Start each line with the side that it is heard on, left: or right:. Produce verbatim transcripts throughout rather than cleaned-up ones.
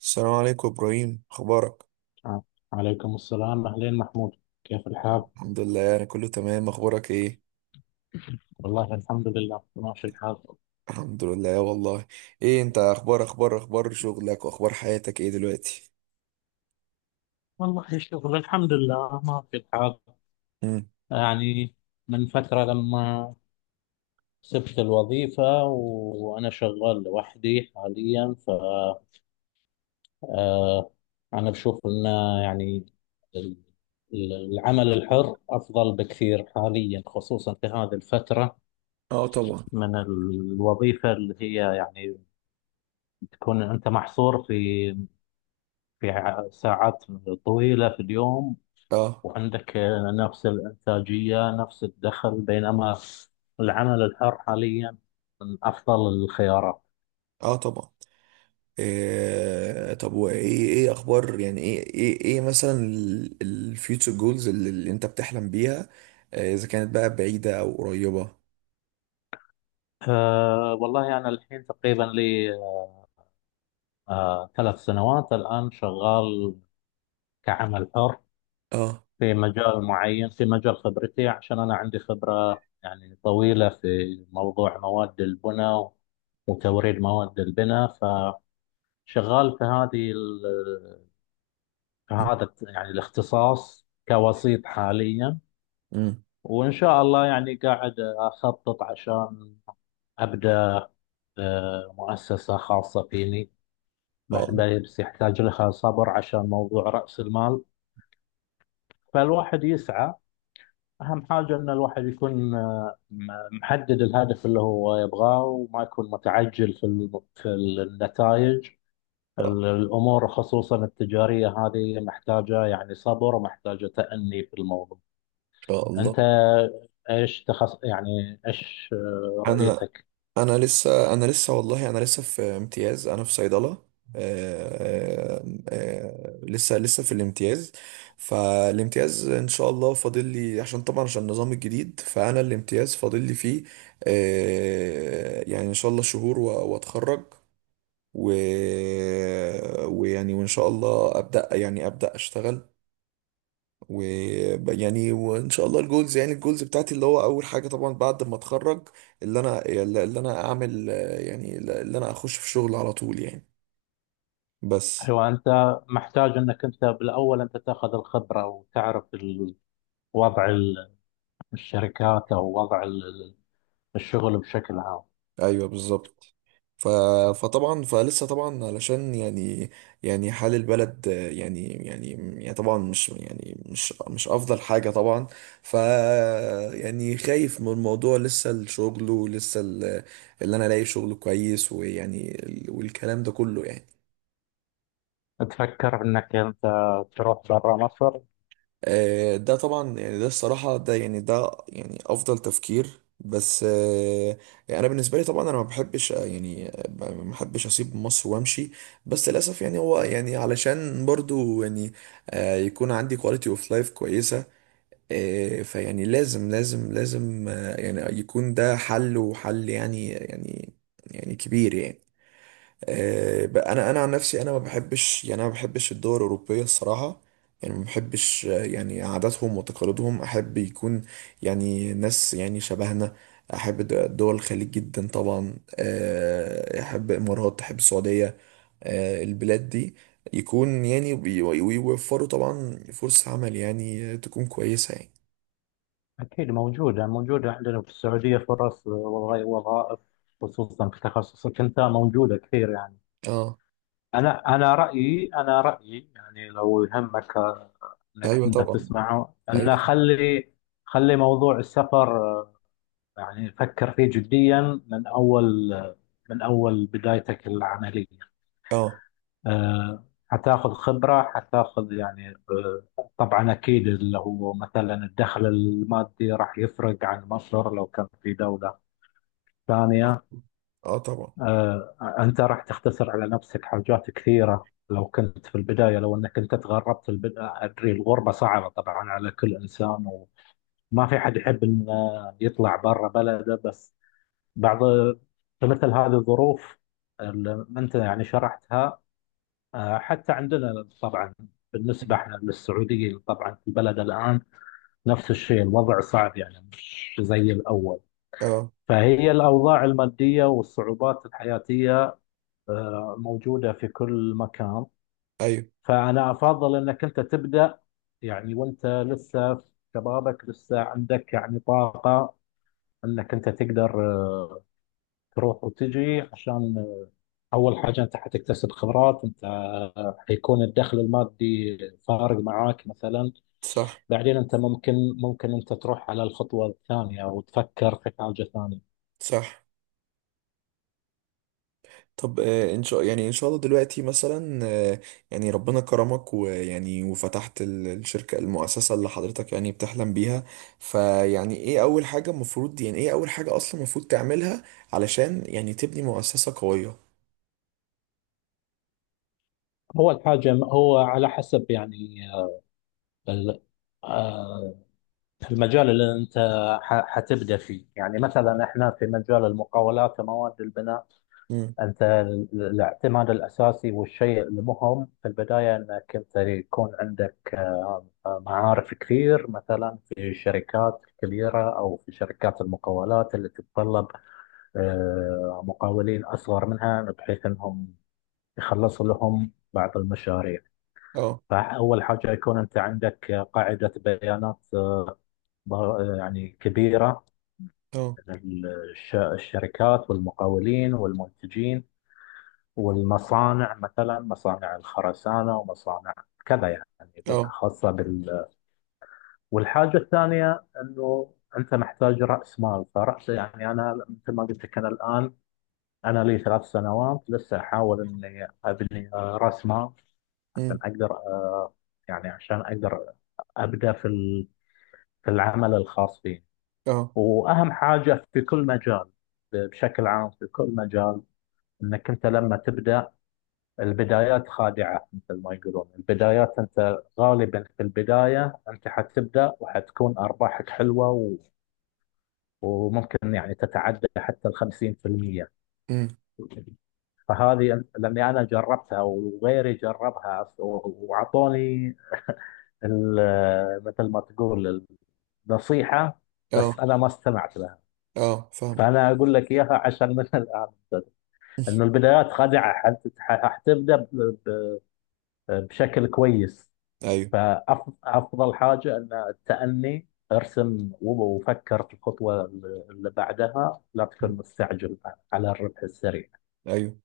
right: السلام عليكم ابراهيم، اخبارك؟
left: آه. عليكم السلام أهلين محمود، كيف الحال؟
right: الحمد لله، انا كله تمام. اخبارك ايه؟
left: والله الحمد لله ماشي الحال.
right: الحمد لله والله. ايه انت، اخبار اخبار اخبار شغلك واخبار حياتك ايه دلوقتي؟
left: والله الشغل الحمد لله ماشي الحال.
right: امم.
left: يعني من فترة لما سبت الوظيفة وأنا شغال لوحدي حاليا ف آه، أنا بشوف إن يعني ال- ال- العمل الحر أفضل بكثير حاليا خصوصا في هذه الفترة
right: اه، طبعا.
left: من الوظيفة اللي هي يعني تكون أنت محصور في في ع- ساعات طويلة في اليوم،
right: اه.
left: وعندك آه، نفس الإنتاجية نفس الدخل، بينما العمل الحر حاليا من أفضل الخيارات.
right: اه، طبعا. إيه؟ طب وايه، ايه اخبار، يعني ايه ايه ايه مثلا الفيوتشر جولز اللي, اللي انت بتحلم بيها، آه، اذا كانت بقى بعيدة او قريبة؟
left: أه والله أنا الحين تقريبا لي أه ثلاث سنوات الآن شغال كعمل حر
right: اه.
left: في مجال معين، في مجال خبرتي، عشان أنا عندي خبرة يعني طويلة في موضوع مواد البناء وتوريد مواد البناء. فشغال في هذه هذا يعني الاختصاص كوسيط حاليا.
right: امم.
left: وإن شاء الله يعني قاعد أخطط عشان أبدأ آه، مؤسسة خاصة فيني
right: اه،
left: بعد
right: ان
left: ما- بس يحتاج لها صبر عشان موضوع رأس المال. فالواحد يسعى، أهم حاجة إن الواحد يكون آه، م- محدد الهدف اللي هو يبغاه، وما يكون متعجل في الم- في النتائج.
right: امم.
left: الأمور خصوصا التجارية هذه محتاجة يعني صبر ومحتاجة تأني في الموضوع.
right: شاء الله،
left: انت
right: ان
left: ايش تخص يعني ايش آه،
right: شاء الله انا.
left: رؤيتك؟
right: انا لسه انا لسه والله، انا لسه في امتياز. انا في صيدله. آه، آه، آه، لسه لسه في الامتياز. فالامتياز ان شاء الله فاضل لي، عشان طبعا عشان النظام الجديد، فانا الامتياز فاضل لي فيه. آه، يعني ان شاء الله شهور و- واتخرج. و... ويعني وان شاء الله ابدا يعني ابدا اشتغل. و يعني وان شاء الله الجولز، يعني الجولز بتاعتي اللي هو اول حاجه طبعا بعد ما اتخرج، اللي انا اللي اللي انا اعمل، آه، يعني اللي انا اخش في شغل على طول يعني. بس.
left: هو انت محتاج انك انت بالاول انت تاخذ الخبره وتعرف ال- وضع ال- الشركات او وضع ال- الشغل بشكل عام.
right: ايوه، بالظبط. ف... فطبعا، فلسه طبعا، علشان يعني، يعني حال البلد، آه، يعني يعني يعني طبعا مش، يعني، مش مش افضل حاجه طبعا. ف يعني خايف من الموضوع، لسه الشغل ولسه ال- اللي انا الاقي شغل كويس، ويعني ال- والكلام ده كله يعني.
left: تفكر انك انت تروح برا مصر؟
right: آه، ده طبعا يعني، ده الصراحة، ده يعني، ده يعني أفضل تفكير. بس، آه، يعني أنا بالنسبة لي طبعا، أنا ما بحبش، آه، يعني، آه، ما ما بحبش أسيب مصر وأمشي. بس للأسف يعني هو، يعني علشان برضو يعني آه، يكون عندي كواليتي أوف لايف كويسة. آه، فيعني لازم لازم لازم، آه، يعني يكون ده حل وحل يعني يعني، يعني كبير يعني. آه، بقى انا انا عن نفسي، انا ما بحبش، يعني انا ما بحبش الدول الاوروبيه الصراحه. يعني ما بحبش، آه، يعني عاداتهم وتقاليدهم. احب يكون يعني ناس يعني شبهنا. احب د- دول الخليج جدا طبعا. آه، احب الامارات، احب السعوديه. آه، البلاد دي يكون، يعني، بي- ويوفروا طبعا فرص عمل، يعني آه، تكون كويسه يعني.
left: اكيد موجوده، موجوده عندنا في السعوديه فرص، والله وظائف، خصوصا في تخصصك انت موجوده كثير يعني.
right: اه.
left: انا انا رايي، انا رايي يعني لو يهمك انك
right: ايوه،
left: انت
right: طبعا.
left: تسمعه،
right: ايوه،
left: انه
right: طبعا.
left: خلي خلي موضوع السفر آه، يعني فكر فيه جديا من اول آه، من اول بدايتك العمليه.
right: اه.
left: آه، حتاخذ خبره، حتاخذ يعني آه، طبعا اكيد اللي هو مثلا الدخل المادي راح يفرق عن مصر لو كان في دوله ثانيه.
right: اه، طبعا.
left: آه، انت راح تختصر على نفسك حاجات كثيره لو كنت في البدايه، لو انك انت تغربت في البدايه. ادري الغربه صعبه طبعا على كل انسان، ما في حد يحب انه يطلع برا بلده، بس بعض فمثل هذه الظروف اللي انت يعني شرحتها. آه، حتى عندنا طبعا بالنسبه احنا للسعوديين طبعا في البلد الان نفس الشيء، الوضع صعب يعني مش زي الاول.
right: اه.
left: فهي الاوضاع الماديه والصعوبات الحياتيه آه، موجوده في كل مكان.
right: ايوه.
left: فانا افضل انك انت تبدا يعني وانت لسه في شبابك، لسه عندك يعني طاقه انك انت تقدر آه، تروح وتجي، عشان آه، اول حاجه انت حتكتسب خبرات، انت آه، حيكون الدخل المادي فارق معاك مثلا.
right: صح.
left: بعدين انت ممكن ممكن انت تروح على الخطوه الثانيه وتفكر في حاجه ثانيه.
right: صح. طب، آه، ان شاء يعني ان شاء الله دلوقتي مثلا، آه، يعني ربنا كرمك، ويعني وفتحت ال- الشركة المؤسسة اللي حضرتك يعني بتحلم بيها. فيعني، ايه اول حاجة المفروض، يعني ايه اول حاجة اصلا المفروض تعملها علشان يعني تبني مؤسسة قوية؟
left: اول حاجه هو على حسب يعني آه، ال- آه، المجال اللي انت ح- حتبدا فيه، يعني مثلا احنا في مجال المقاولات ومواد البناء.
right: امم.
left: أنت ال- الاعتماد الأساسي والشيء المهم في البداية أنك أنت يكون عندك آه، آه، معارف كثير، مثلا في الشركات الكبيرة أو في شركات المقاولات اللي تتطلب آه، مقاولين أصغر منها، بحيث أنهم يخلصوا لهم بعض المشاريع.
right: اه.
left: فأول حاجة يكون أنت عندك قاعدة بيانات آه، ض- يعني كبيرة
right: اه.
left: من الش- الشركات والمقاولين والمنتجين والمصانع، مثلا مصانع الخرسانة ومصانع كذا يعني، اللي هي
right: اه.
left: خاصة بال. والحاجة الثانية أنه أنت محتاج رأس مال. فرأس يعني أنا مثل ما قلت لك، أنا الآن أنا لي ثلاث سنوات لسه أحاول أني أبني آه، رأس مال عشان
right: امم.
left: أقدر آه، يعني عشان أقدر أبدأ في ال- في العمل الخاص فيني.
right: اه.
left: وأهم حاجة في كل مجال بشكل عام، في كل مجال، أنك أنت لما تبدأ، البدايات خادعة مثل ما يقولون. البدايات أنت غالبا في البداية أنت حتبدأ وحتكون أرباحك حلوة و... وممكن يعني تتعدى حتى الخمسين في المية.
right: امم.
left: فهذه أن- لأني أنا جربتها وغيري جربها و- وعطوني ال- مثل ما تقول النصيحة،
right: اه.
left: بس أنا ما استمعت لها.
right: اه، فاهمة.
left: فأنا أقول لك إياها عشان من الآن، أنه البدايات خادعة. حت- حتبدأ ب- ب- بشكل كويس.
right: ايوه.
left: فأفضل حاجة أن التأني، ارسم وفكر في الخطوة اللي بعدها، لا تكون مستعجل على الربح السريع.
right: ايوه.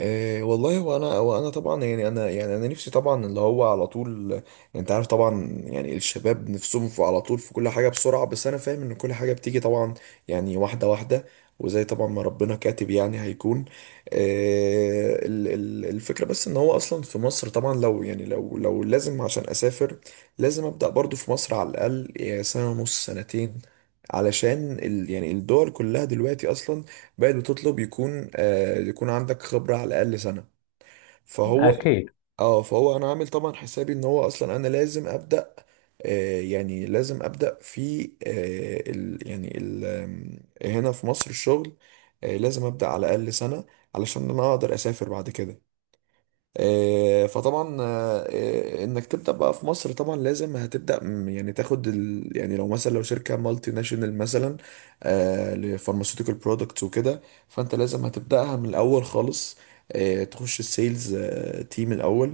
right: إيه والله، وانا وانا طبعا يعني، انا يعني انا نفسي طبعا اللي هو على طول يعني. انت عارف، طبعا يعني الشباب نفسهم في على طول في كل حاجه بسرعه، بس انا فاهم ان كل حاجه بتيجي طبعا، يعني واحده واحده، وزي طبعا ما ربنا كاتب يعني هيكون. إيه ال- ال- الفكره، بس ان هو اصلا في مصر طبعا، لو يعني لو لو لازم عشان اسافر، لازم ابدا برضو في مصر على الاقل يعني سنه ونص، سنتين. علشان ال يعني الدول كلها دلوقتي اصلا بقت بتطلب يكون آه يكون عندك خبرة على الأقل سنة. فهو بالظبط.
left: أكيد.
right: اه، فهو انا عامل طبعا حسابي ان هو اصلا انا لازم ابدا، آه يعني لازم ابدا في، آه ال يعني ال آم، هنا في مصر الشغل. آه لازم ابدا على الاقل سنه، علشان انا اقدر اسافر بعد كده. آه، فطبعا آه، آه، انك تبدا بقى في مصر، طبعا لازم هتبدا م- يعني تاخد ال... يعني لو مثلا لو شركه مالتي ناشونال مثلا لفارماسيوتيكال برودكتس وكده، فانت لازم هتبداها من الاول خالص. آه، تخش السيلز تيم الاول،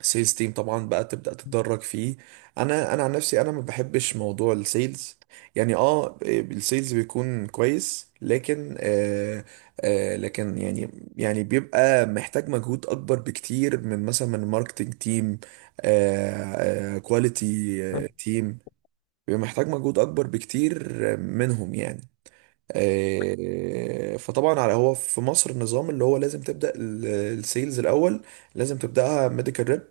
right: سيلز تيم طبعا بقى تبدأ تتدرج فيه. انا انا عن نفسي، انا ما بحبش موضوع السيلز. يعني اه، السيلز بيكون كويس لكن، آه آه لكن يعني، يعني بيبقى محتاج مجهود اكبر بكتير من، مثلا، من ماركتنج تيم، آه كواليتي تيم. بيبقى محتاج مجهود اكبر بكتير منهم يعني. آه، فطبعا، على هو في مصر، النظام اللي هو لازم تبدأ السيلز الاول، لازم تبدأها ميديكال ريب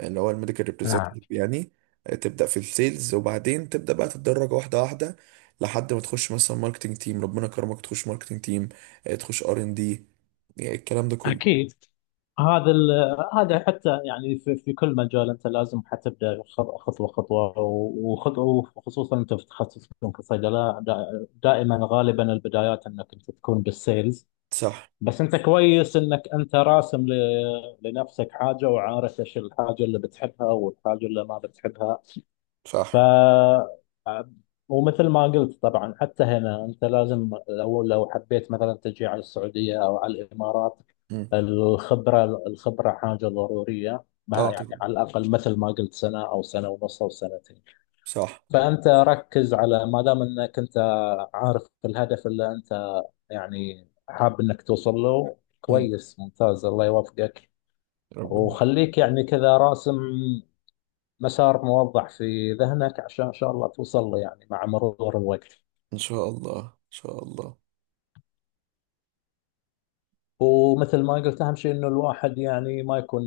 right: اللي هو الميديكال
left: نعم.
right: ريبريزنتيف يعني. آه، تبدا في السيلز وبعدين تبدا بقى تتدرج واحده واحده، لحد ما تخش مثلا ماركتنج تيم، ربنا كرمك تخش ماركتنج تيم، تخش ار ان دي، الكلام ده كله.
left: اكيد. هذا ال- هذا حتى يعني في, في كل مجال، انت لازم حتبدا خ- خطوه خطوه وخطوه، وخصوصا انت في تخصصكم كصيدله دا- دائما غالبا البدايات انك انت تكون بالسيلز.
right: صح.
left: بس انت كويس انك انت راسم ل- لنفسك حاجه، وعارف ايش الحاجه اللي بتحبها والحاجه اللي ما بتحبها. ف
right: صح.
left: ومثل ما قلت طبعا حتى هنا انت لازم لو لو حبيت مثلا تجي على السعوديه او على الامارات،
right: مم.
left: الخبره الخبره حاجه ضروريه، ما
right: اه،
left: يعني
right: طبعا.
left: على الاقل مثل ما قلت سنه او سنه ونص او سنتين.
right: صح.
left: فانت ركز، على ما دام انك انت عارف الهدف اللي انت يعني حاب انك توصل له،
right: مم.
left: كويس ممتاز، الله يوفقك.
right: ربنا.
left: وخليك يعني كذا راسم مسار موضح في ذهنك عشان ان شاء الله توصل له يعني مع مرور الوقت.
right: ان شاء الله. ان شاء الله.
left: ومثل ما قلت اهم شيء انه الواحد يعني ما يكون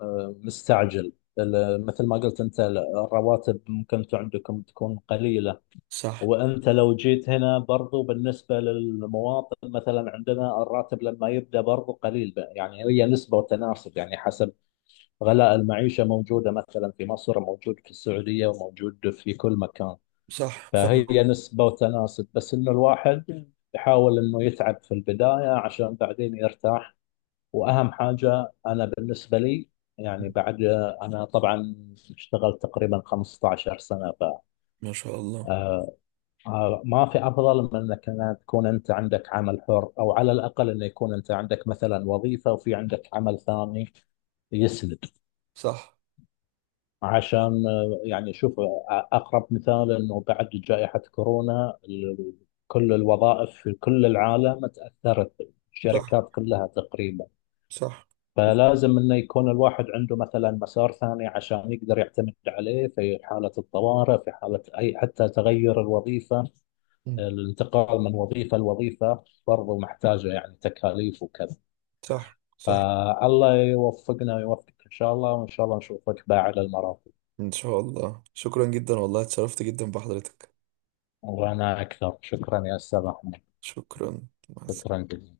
left: آه، مستعجل. ال- مثل ما قلت انت ال- الرواتب ممكن انتم عندكم تكون قليلة،
right: صح.
left: وانت لو جيت هنا برضو بالنسبة للمواطن مثلا عندنا الراتب لما يبدأ برضو قليل بقى. يعني هي نسبة وتناسب، يعني حسب غلاء المعيشة، موجودة مثلا في مصر، موجود في السعودية، وموجود في كل مكان.
right: صح، فاهم.
left: فهي نسبة وتناسب، بس إنه الواحد يحاول إنه يتعب في البداية عشان بعدين يرتاح. وأهم حاجة أنا بالنسبة لي يعني بعد، أنا طبعا اشتغلت تقريبا 15 سنة،
right: ما شاء الله.
left: فما في أفضل من إنك أنا تكون أنت عندك عمل حر، أو على الأقل إنه يكون أنت عندك مثلا وظيفة وفي عندك عمل ثاني يسند،
right: صح.
left: عشان آه، يعني شوف آه، أقرب مثال أنه بعد جائحة كورونا ال- كل الوظائف في كل العالم تأثرت،
right: صح.
left: الشركات كلها تقريبا.
right: صح.
left: فلازم أنه يكون الواحد عنده مثلا مسار ثاني عشان يقدر يعتمد عليه في حالة الطوارئ، في حالة أي حتى تغير الوظيفة.
right: مم.
left: الانتقال من وظيفة لوظيفة برضو محتاجة يعني تكاليف وكذا.
right: صح. صح.
left: فالله يوفقنا ويوفقك إن شاء الله، وإن شاء الله نشوفك بقى على المرافق.
right: ان شاء الله. شكرا جدا والله، اتشرفت جدا بحضرتك.
left: وأنا أكثر شكرا يا أستاذ أحمد.
right: شكرا. مع السلامه.
left: شكرا جزيلا.